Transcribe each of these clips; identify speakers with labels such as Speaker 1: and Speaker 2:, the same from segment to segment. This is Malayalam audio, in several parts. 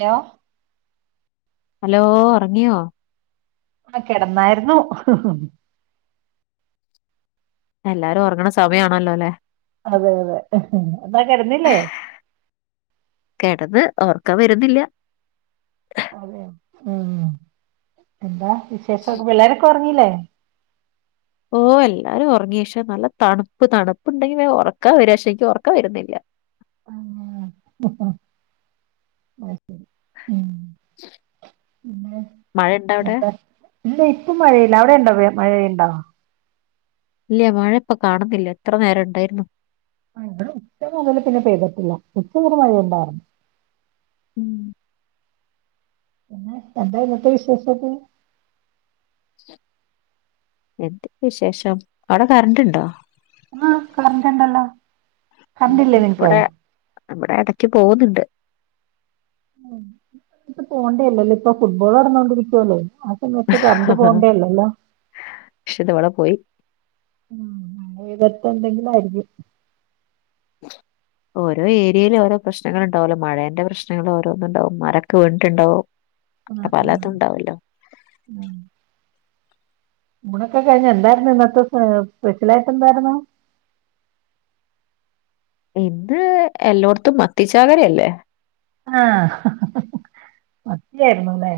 Speaker 1: ഹലോ?
Speaker 2: ഹലോ ഉറങ്ങിയോ?
Speaker 1: ആ കിടന്നായിരുന്നു.
Speaker 2: എല്ലാരും ഉറങ്ങണ സമയമാണല്ലോ അല്ലേ?
Speaker 1: അതെ അതെ എന്നാ കടന്നില്ലേ?
Speaker 2: കെടന്ന് ഒർക്കം വരുന്നില്ല
Speaker 1: അതെ ഉം, എന്താ വിശേഷൊക്കെ പിള്ളരക്കെ ഉറങ്ങില്ലേ?
Speaker 2: ഓ. എല്ലാരും ഉറങ്ങി ശേനല്ല തണുപ്പ് തണുപ്പ് ഉണ്ടെങ്കി പിന്നെ വേ ഉറക്ക വര
Speaker 1: [unintelligible] ഉം
Speaker 2: മഴ ഇണ്ട അവിടെ
Speaker 1: ഇല്ല, ഇപ്പ മഴയില്ല അവിടെ ഉണ്ടോ മഴയുണ്ടോ?
Speaker 2: ഇല്ല, മഴ ഇപ്പൊ കാണുന്നില്ല ഇത്ര നേരം ഉണ്ടായിരുന്നു.
Speaker 1: ആ ഇവിടെ ഉച്ച മുതല് പിന്നെ പെയ്തിട്ടില്ല ഉച്ചവരെ മഴ ണ്ടായിരുന്നു.
Speaker 2: ഉം
Speaker 1: പിന്നെ എന്താ [unintelligible] വിശേഷോക്കെ?
Speaker 2: എന്ത് വിശേഷം അവിടെ കറണ്ട് ഉണ്ടോ?
Speaker 1: ആഹ, കരണ്ടുണ്ടല്ലോ.
Speaker 2: മ്മ് മ്മ് വിടെ എടക്ക് പോവുന്നുണ്ട്.
Speaker 1: പോണ്ടേല്ലല്ലോ ഇപ്പൊ ഫുട്ബോൾ [unintelligible] ആ സമയത്ത് കരണ്ട് പോണ്ടേല്ലല്ലോ.
Speaker 2: പക്ഷെ ഇത് ഇവിടെ പോയി
Speaker 1: [unintelligible] എന്തെകിലും ആയിരിക്കും.
Speaker 2: ഓരോ ഏരിയേൽ. ഓരോ പ്രശ്നങ്ങൾ ഉണ്ടാവല്ലോ മഴേന്റെ പ്രശ്നങ്ങൾ ഓരോന്നും ഉണ്ടാവും, മരഒകെ വീണിട്ടുണ്ടാാവും.
Speaker 1: ആഹ് ആഹ്
Speaker 2: പലതുംഉണ്ടാവല്ലോ.
Speaker 1: ഊണ്ഒകെ കഴിഞ്ഞോ എന്തായിരുന്നു ഇന്നത്തെ സ്പെഷ്യലായിട്ട് എന്തായിരുന്നു?
Speaker 2: ഇന്ന് എല്ലോടത്തും മത്തിച്ചാക്കരയല്ലേ.
Speaker 1: ആഹ മത്തിയായിരുന്നുല്ലെ.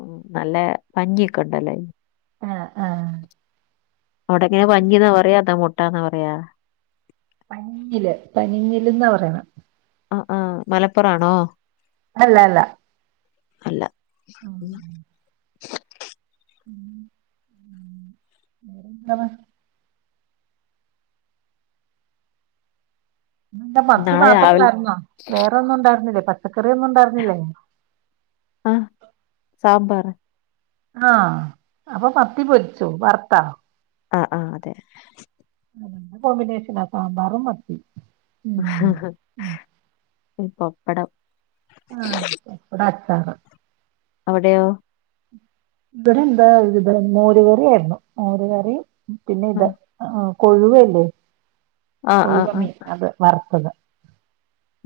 Speaker 2: ഉ നല്ല പഞ്ഞിയൊക്കെ ഉണ്ടല്ലേ
Speaker 1: ആഹ് ആഹ്.
Speaker 2: അവിടെങ്ങനെ പഞ്ഞിന്നാ പറയ അതാ ട്ടാന്ന പറയാ.
Speaker 1: പനിഞ്ഞില് പനിഞ്ഞില്ന്നാ പറയണ്.
Speaker 2: ആ ആ മലപ്പുറാണോ?
Speaker 1: അല്ല അല്ല
Speaker 2: അല്ല.
Speaker 1: ഉം, ഉം വേറെ എന്താണ് ഇന്ന് ഇവിട മത്തി
Speaker 2: നാളെ
Speaker 1: മാത്രേ
Speaker 2: രാവിലെ
Speaker 1: ഉള്ളായിരുന്നോ വേറൊന്നും ഉണ്ടായിരുന്നില്ലേ പച്ചക്ക [unintelligible] ഉണ്ടായിറുന്നില്ലേ?
Speaker 2: ആ സാമ്പാർ
Speaker 1: ആഹ് അപ്പൊ മത്തി പൊരിച്ചു വറുത്താ
Speaker 2: ആഹ് ആഹ് അതെ.
Speaker 1: നല്ല കോമ്പിനേഷനാ സാമ്പാറും മത്തീം
Speaker 2: ഈ പപ്പടം.
Speaker 1: ആഹ് പപ്പടം അച്ചാറ്
Speaker 2: അവിടെയോ
Speaker 1: ഇബടെ എന്താ ഇത് മോരു കറിയായിരുന്നു മോരുകറീം പിന്നെ
Speaker 2: ആ
Speaker 1: ഇത് ആഹ് കൊഴുവ ഇല്ലേ
Speaker 2: ആ ആ
Speaker 1: കൊഴുവ
Speaker 2: ആ.
Speaker 1: മീൻ അത് വറുത്തത്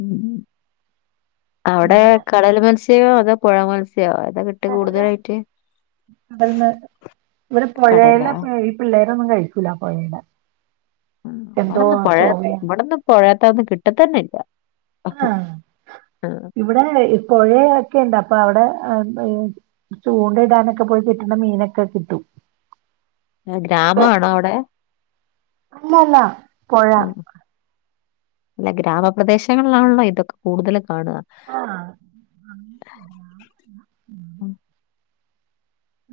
Speaker 2: മ്ഹ് അവിടെ
Speaker 1: പിന്നെ
Speaker 2: കടൽ മത്സ്യോ അതോ പുഴ മൽസ് [unintelligible] താ കിട്ടയാ
Speaker 1: കടല
Speaker 2: കൂടുതലായിട്ട്?
Speaker 1: [unintelligible] ഇവിടെ
Speaker 2: കടലാ
Speaker 1: പുഴെലെ ഈ പിള്ളേരൊന്നും കഴിക്കൂല പുയെലെ
Speaker 2: ഇവിടെന്നും പുഴെ ഇവിടെന്നും പുഴത്തെ ന്നും കിട്ടത്തന്നെല്ല.
Speaker 1: ആഹ് ഇവിടെ ഇപ്പോഴേ ഒക്കെ ഇണ്ട് അപ്പൊ അവിടെ ചൂണ്ട ഇടാനൊക്കെ പോയി കിട്ടുന്ന മീനൊക്കെ കിട്ടും.
Speaker 2: ഗ്രാമാണോ അവടെ?
Speaker 1: അല്ലല്ല പുഴ.
Speaker 2: ആ, അല്ല ഗ്രാമ പ്രദേശങ്ങളിലാണല്ലോ ഇതൊക്കെ കൂടുതൽ കാണ
Speaker 1: ആ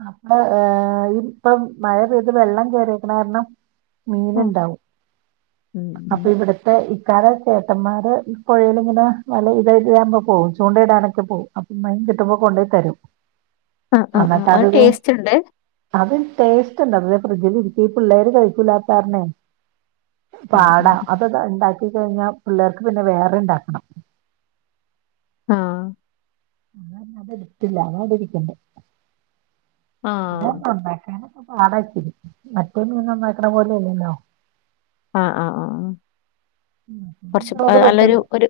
Speaker 1: അപ്പ ഏർ ഇ ഇപ്പൊ മഴ പെയ്ത് വെള്ളം കേറിക്കണ കാരണം മീൻ
Speaker 2: ആ,
Speaker 1: ഇണ്ടാവും.
Speaker 2: ഉം, ഉം.
Speaker 1: അപ്പൊ ഇവിടുത്തെ കര [unintelligible] ചേട്ടന്മാര് പുഴയിലിങ്ങനെ വല ഇത ഇത്കുമ്പോ പോവും ചൂണ്ടയിടാനൊക്കെ പോകും അപ്പ കിട്ടുമ്പോ കൊണ്ടെ തരും.
Speaker 2: ആഹ് ആഹ്
Speaker 1: എന്നിട്ട്
Speaker 2: അഹ്
Speaker 1: അത് ദേ
Speaker 2: ടേസ്റ്റ് ണ്ട്
Speaker 1: അത് ടേസ്റ്റ് ണ്ട് അ ഫ്രിഡ്ജിൽ ഇരിക്കി പിള്ളേര് കഴിക്കൂലാത്താരണെ
Speaker 2: ഉം, ഉം.
Speaker 1: പാടാ അത് താ ണ്ടാ ക്കി കഴിഞ്ഞാൽ പിള്ളേർക്ക് പിന്നെ വേറെ ഇണ്ടാക്കണം
Speaker 2: ആഹ്
Speaker 1: അ അത എടുത്തില്ല അത് അടെരിക്കണ്ട
Speaker 2: ആ,
Speaker 1: പിന്ന ഉണ്ടാക്കാന പാടാച്ചി മറ്റേ മീൻ നന്നാക്ണ പോലെല്ല ല്ലോ.
Speaker 2: ആഹ് ആഹ് ആഹ് കുറച്ച്
Speaker 1: നമുക്ക്
Speaker 2: നല്ലൊരു
Speaker 1: പെട്ടെന്ന്
Speaker 2: ഒരു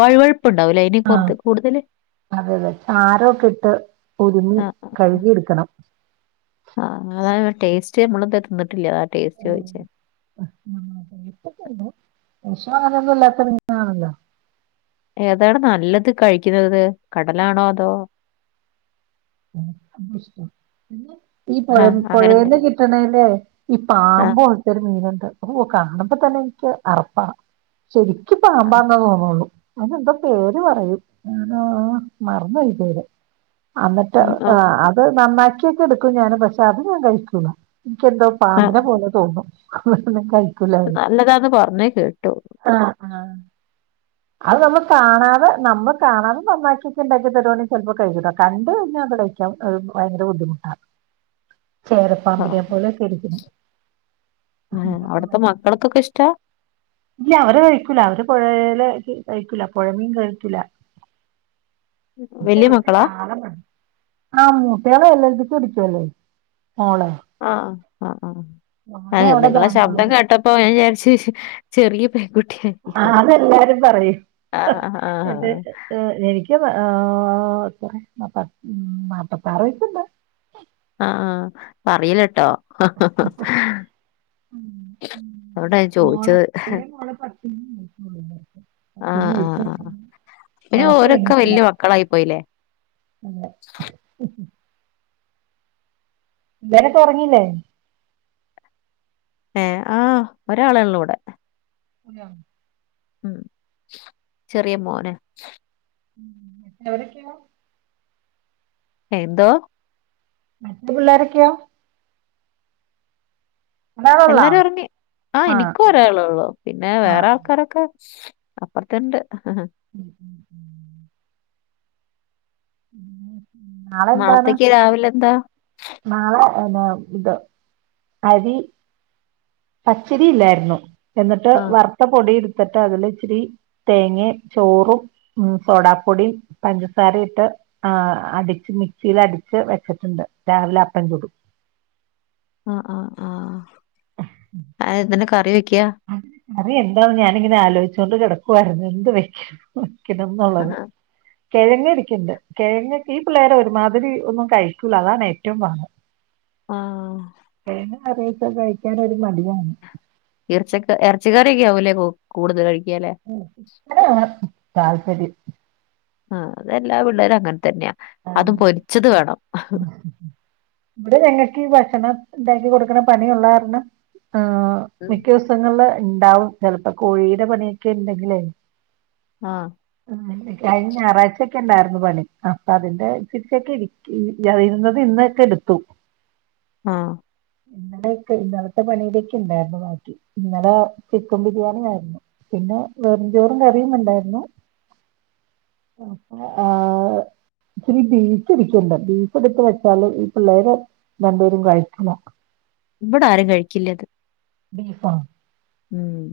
Speaker 2: വഴു വഴുപ്പുണ്ടാവൂലേ
Speaker 1: ആ
Speaker 2: അയിന്റെ കൂടുതല്.
Speaker 1: അതെ അതെ ചാരൊക്കെ ഇട്ട് ഒരുങ്ങി കഴുകിടുക്കണം
Speaker 2: ആഹ് അങ്ങനെതായ ടേസ്റ്റ് നമ്മളത ത്തിന്നിട്ടില്ല
Speaker 1: ഓഹ് [unintelligible] വേഷോ അങ്ങനെ ഒന്നുംല്ലാത്ത മീനണല്ലോ
Speaker 2: ഏതാണ് നല്ലത് കഴിക്കുന്നത് കടലാണോ അതോ.
Speaker 1: ആ അശ [unintelligible] ഈ. പുഴ
Speaker 2: ആ അങ്ങനെ
Speaker 1: പൊഴേന്ന്
Speaker 2: എന്തെങ്കിലും
Speaker 1: കിട്ടണേല് ഈ
Speaker 2: ആ
Speaker 1: പാമ്പോലത്തെ മീനുണ്ട് കാണുമ്പ തന്നെ എനിക്ക് അറപ്പാ ശരിക്കും
Speaker 2: ആ
Speaker 1: പാമ്പാന്ന തോന്നുള്ളൂ അയിനെന്തോ പേര് പറയും ഓ മറന്നു പോയി പേര് എന്നിട്ട് ആ അത് നന്നാക്കിയൊക്കെ എടുക്കും ഞാന് പഷേ അത് ഞാൻ കൈകുല. എനിക്കെന്തോ
Speaker 2: ആ.
Speaker 1: പാമ്പിനെ പോലെ തോന്നും അ - [unintelligible]
Speaker 2: നല്ലതാന്ന് പറഞ്ഞേ കേട്ടു
Speaker 1: ആഹ ആ അത് നമ്മള് കാണാതെ നമ്മള് കാണാതെ നന്നാക്കിട്ടുണ്ടാക്കിയൽ തരുവാണേ ചെലപ്പോ കഴിക്കട്ടോ കണ്ട കഴിഞ്ഞ- ക്കാൻ അത് ഭയങ്കര ബുദ്ധിമുട്ടാണ് ചേരപ്പാമ്പിനെ പോലെ കരിക്കുന്നു
Speaker 2: ആഹ, അവിടത്തെ മക്കൾക്ക്‌ക്കെ ഇഷ്ടാ
Speaker 1: ഇല്ല അവര് കഴിക്കൂല അവര് പൊഴേലെ കഴിക്കൂല പോഴ മീൻ കഴിക്കൂല ഇപ്പൊ
Speaker 2: വലിയ
Speaker 1: ഇവർക്ക്
Speaker 2: മക്കളാ
Speaker 1: ചാള മതി [unintelligible] കുടിച്ചു ഇല്ലേ
Speaker 2: ആഹ ആ ഹ് ആ
Speaker 1: മോന്
Speaker 2: ഹ്
Speaker 1: അവിടെ
Speaker 2: നിങ്ങളെ ശബ്ദം
Speaker 1: ബാംഗ്ലൂര്
Speaker 2: കേട്ടപ്പോ ഞാൻ വിചാരിച്- ചെറിയ പെൺകു
Speaker 1: ആഹ് അതെല്ലാരും പറയും ഹ്
Speaker 2: ആഹ് ആഹ്
Speaker 1: എന്റെ
Speaker 2: ആഹ്
Speaker 1: ഹേ എനിക്ക്- ആ നാപ്പത്താറ് വയസുണ്ട്
Speaker 2: ആഹ് ആഹ് പറയില്ല ട്ടോ
Speaker 1: മോളെ എളയമോള് പത്തിലാ
Speaker 2: ആഹ്
Speaker 1: അപ്പച്ച
Speaker 2: ആഹ് ആഹ്
Speaker 1: [unintelligible]
Speaker 2: ഓരൊക്കെ വല്യ മക്കളായി പോയില്ലേ
Speaker 1: അതെ പിള്ളാരൊക്കെ ഒറങ്ങീല്ലേ
Speaker 2: ഏ ആ ഒരാളേ ഉള്ളൂ ഇവിടെ.
Speaker 1: അതെയോ
Speaker 2: ഉം ചെറിയ മോന്
Speaker 1: ഉം എത്രയിൽ പഠിക്കുവാ
Speaker 2: എന്തോ
Speaker 1: മറ്റ്‌ പിള്ളോരൊക്കെയോ ഒരാളുള്ള
Speaker 2: എല്ലാരും ഉറങ്ങി ആ
Speaker 1: ആഹ്
Speaker 2: എനിക്ക് ഒരാളെ ഉള്ളു പിന്നെ
Speaker 1: ആഹ്
Speaker 2: വേറെ ആൾക്കാരൊക്കെ അപ്പറത്തുണ്ട്
Speaker 1: ഉം ഉം ഉം നാളെ എന്താണ്
Speaker 2: നാളത്തേക്ക് രാവിലെ എന്താ
Speaker 1: നാളെ എന്നാ ഇത് അരി പച്ചരി ഇല്ലായിരുന്നു എന്നിട്ട്
Speaker 2: ആഹ്
Speaker 1: വറുത്ത പൊടി എടു ത്തിട്ട് അതിലിച്ചിരി തേങ്ങയും ചോറും സോഡാപ്പൊടിയും പഞ്ചസാരയിട്ട് ആഹ് അടിച്ച് മിക്സിയിൽ അടിച്ച് വെച്ചിട്ടുണ്ട് രാവിലെ അപ്പം ചുടും
Speaker 2: അ അ ആ അതിന് എന്നാ കറി വെ
Speaker 1: ഉം കറി എന്താണെന്ന് ഞാനിങ്ങനെ ആലോചിച്ചോണ്ട് കിടക്കുവാരുന്നു എന്ത് വെക്ക ണോന്നുള്ളത് കെഴങ്ങ് ഇരിക്കണ്ട് കെഴങ്ങൊക്കെ ഈ പിള്ളേര് ഒരുമാതിരി ഒന്നും കഴിക്കൂല അതാണ് ഏറ്റവും പാട്
Speaker 2: ആഹ്
Speaker 1: കറിയൊക്കെ കഴിക്കാനൊരു മടിയാണ്
Speaker 2: എറച്ചിയൊക്കെ ഇറച്ചിക്കറിയൊക്കെ ആവൂല്ലേ കൂടുതല് കഴി
Speaker 1: ഉം ചിക്കനാണ് താല്പര്യം
Speaker 2: ആഹ് അതെല്ലാ പിള്ളാരും അങ്ങനെ തന്നെയാ
Speaker 1: ആ,
Speaker 2: അതും പൊരിച്ചത് വേണം.
Speaker 1: ഇവിടെ ഞങ്ങൾക്ക് ഈ ഭക്ഷണം ണ്ടാക്കികൊടുക്ണ പണിയൊള്ളാർണം അ
Speaker 2: ഉം
Speaker 1: മിക്ക ദിവസങ്ങളില് ണ്ടാവും ചെലപ്പൊ കോഴിടെ പണിയൊക്കെണ്ടെങ്കിലെ
Speaker 2: ആഹ്
Speaker 1: അ കഴിഞ്ഞ ഞായറാഴ്യ്ച്ചൊക്കെണ്ടാർന്നു പണി ആ പ്പതിന്റെ ഇച്ചിരിച്ചിരിക്കിന് അത് ഇരുന്നത് ഇന്നൊക്കെയെടുത്തു
Speaker 2: ആഹ്
Speaker 1: ഇന്നലെക്കെ ഇന്നലത്തെ പണിയിലൊക്കെ ഉണ്ടായിരുന്നു ബാക്കി ഇന്നലെ ചിക്കൻ ബിരിയാണിയായിരുന്നു പിന്നെ വെറുംചോറും കറീംണ്ടാര്ന്നു ആഹ് ച്ചിരി ബീഫിരിക്കിണ്ട് ബീഫെട്ത്ത് വെച്ചാല് പിള്ളേര് രണ്ടുപേരും കഴിക്കണ്
Speaker 2: ഇവ്ടാരും കഴിക്കില്ലത്
Speaker 1: ബീഫോ
Speaker 2: ഉം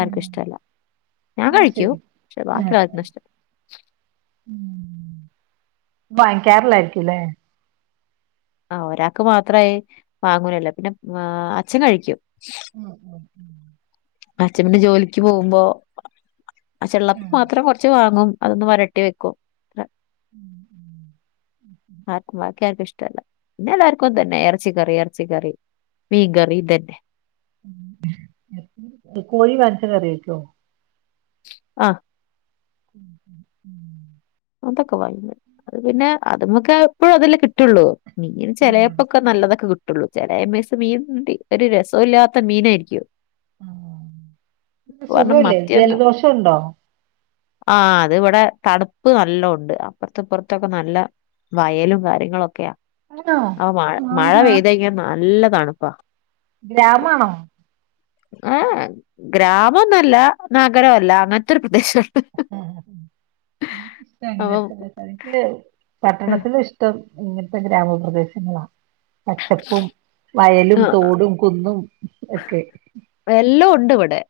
Speaker 1: ഉം
Speaker 2: ഞാൻ
Speaker 1: എന്നാ
Speaker 2: കഴിക്കും
Speaker 1: ശരി
Speaker 2: ക്ഷെ ബാക്കിള്ളാർക്കുഷ്ടല്ല. [inaudible]
Speaker 1: വാങ്ങിക്കാറില്ലായിരിക്കുലേ....
Speaker 2: അഹ് ഒരാക്ക്മാത്രായി വാങ്ങൂലല്ലൊ പിന്നെ അച്ഛൻ കഴിക്കും.
Speaker 1: ഉംമ് മ്
Speaker 2: അച്ഛപിന്നെ ജോലിക്ക്പോവുമ്പോ അ അ
Speaker 1: ആഹ്
Speaker 2: അച്ഛള്ളപ്പമാത്രംകൊറച്ച് വാങ്ങും അതൊന്ന് വരട്ടിവെക്കും
Speaker 1: ഉം
Speaker 2: ആക്കും ബാക്കിയാർക്കുംഷ്ട ല്ല പിന്നെല്ലാർക്കുംതന്നെ എറച്ചികറി എറച്ചിക്കറി മീൻകറിതന്നെ
Speaker 1: മ് കോഴിവരച്ച്കറിവെക്കോ.
Speaker 2: അഹ്
Speaker 1: ഉം.
Speaker 2: അതൊക്കെ വാങ്ങും അത്പിന്നെ അത് മക്കെപ്പഴതല്ലെ കിട്ടൊള്ളു മീൻ
Speaker 1: അതെ അതെ
Speaker 2: ചെലേപ്പക്കെ നല്ലതൊക്കെകിട്ട ട്ടൊള്ളു ചെലേമിസം മീൻണ്ട് ഒരുരസോല്ല്യാത്ത മീനായിരിക്കും
Speaker 1: ആഹ്
Speaker 2: കാരണം
Speaker 1: പ്പസുഖവല്ലെ ജലദോഷണ്ടോ?
Speaker 2: ആഹ് ത്വ്ടെ തണ്പ്പ് നല്ലോംണ്ട് അപ്പറത്തുപ്പറത്തൊക്കെ നല്ല വയലുംകാര്യങ്ങളൊക്കെയാ
Speaker 1: ആണോ
Speaker 2: അവ് മഴ മഴപെയ്തയിഞ്ഞാല് നല്ല തണ്പ്പാ
Speaker 1: ഗ്രാമാണൊ?
Speaker 2: ഏഹ് എ ഗ്രാമന്നല്ല നഗരല്ല അങ്ങനത്തൊരു പ്രദേശാണ്. അപ്പം
Speaker 1: [unintelligible] പട്ടണത്തിൽ ഇഷ്ട...... ഇങ്ങനത്തെ ഗ്രാമപ്രദേശങ്ങളാ പച്ചപ്പും....... വയലും
Speaker 2: ആ,
Speaker 1: തോടും കുന്നും ഒക്കെ.
Speaker 2: എല്ലാം ഉണ്ട് ഇവിടെ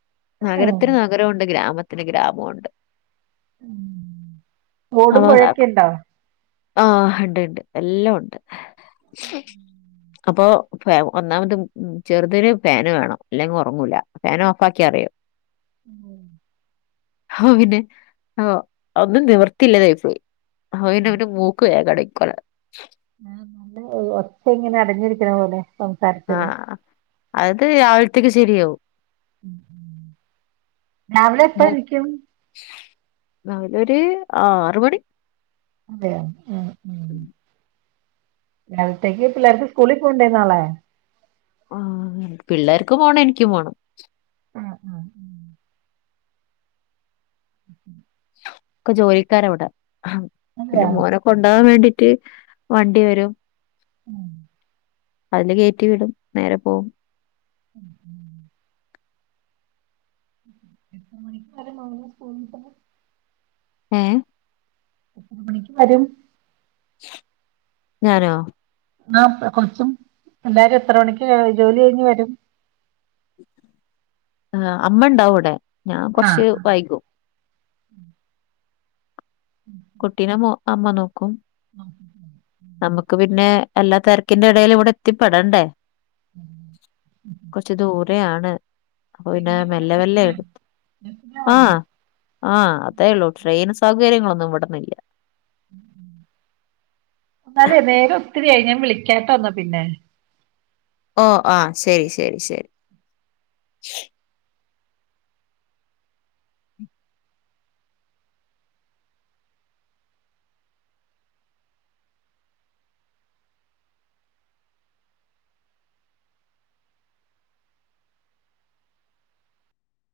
Speaker 1: ആഹ്
Speaker 2: നഗരത്തിന് നഗരമുണ്ട് ഗ്രാമത്തിന് ഗ്രാമുണ്ട്.
Speaker 1: ഓടുമ്പോഴൊക്കെ ഇണ്ടാവും..
Speaker 2: ആഹ് ഉണ്ട് ഉണ്ട് എല്ലാം ഉണ്ട്.
Speaker 1: [inaudible]
Speaker 2: അപ്പൊ. ഒന്നാമത് ചെറുതന് ഫാന് വേണം അല്ലെങ്കിൽ ഉറങ്ങൂല ഫാന് ഓഫ് ആാക്കി അറിയാ
Speaker 1: [inaudible]
Speaker 2: ആഹ് പിന്നെ ആ ഒന്നും നിവർത്തില്ലതായിപ്പോയി. [unintelligible] മൂക്ക് എകട കൊ......
Speaker 1: ആ നല്ല ഒച്ച ഇങ്ങനെ അടഞ്ഞിരിക്കണ പോലെ സംസാരത്തില്...,
Speaker 2: ആഹ് അത് രാവിലത്തേക്ക് ശരിയാവും.
Speaker 1: രാവിലെ എപ്പ നിക്കും.
Speaker 2: രാവില ഒരു ആറ് മണി.
Speaker 1: അതെയ ആഹ് ഉ. രാവിലത്തേക് പിള്ളേർക്ക് സ്കൂള പോണ്ടേന്നാളെ.
Speaker 2: ആ പിള്ളേർക്ക് പോണം എനിക്കും പോണം.
Speaker 1: ആ ആ [inaudible]
Speaker 2: ഒക്കെ ജോലിക്കാര അവിടെ പിന്നെ
Speaker 1: ഉം
Speaker 2: മോനൊക്കെ ഉണ്ടാവാൻ വേണ്ടി വണ്ടി വരും.
Speaker 1: ഉം.
Speaker 2: വണ്ടികയറ്റി വിടും നേരെ പോകും.
Speaker 1: [inaudible] എത്ര മണിക്കൂർ [unintelligible]
Speaker 2: യേഹ്.....
Speaker 1: [unintelligible]
Speaker 2: ഞാനോ
Speaker 1: ആ കൊറച്ചും എല്ലാവാരും എത്ര മണിക്ക് ജോലി കഴിഞ്ഞഞ് വരും
Speaker 2: ആ അമ്മ ഉണ്ടാവും അവിടെ ഞാൻ
Speaker 1: ആ
Speaker 2: കുറച്ച്
Speaker 1: ആ
Speaker 2: വൈകും കുട്ടീനെ അമ്മ നോക്കും......
Speaker 1: ആഹ
Speaker 2: നമുക്ക് പിന്നെ എല്ലാ തിരക്കിറെ ഇടയിലും ഇവിടെ എത്തിപ്പെെടണ്ടേ.. കൊറച്ചു ദൂരെ ആണ് അപ്പൊ പിന്നെ
Speaker 1: എങ്ങനെ പോണെ
Speaker 2: മെല്ലെ മെല്ല
Speaker 1: ബസ്സിനാ
Speaker 2: എടു
Speaker 1: ബസ്സിനാ പോണെ
Speaker 2: ആഹ ആഹ് അതേള്ളൂ ട്രെയിൻ സൗകര്യങ്ങളൊന്നും ഇവിടന്നില്ല......
Speaker 1: ഉം ഉ എന്നാലേ നേരെ ഒത്തിരിയായി ഞാൻ വിളിക്കാത്ത ഒന്നാ പിന്നെ.
Speaker 2: ഓ ആഹ ശരി ശരി ശരി.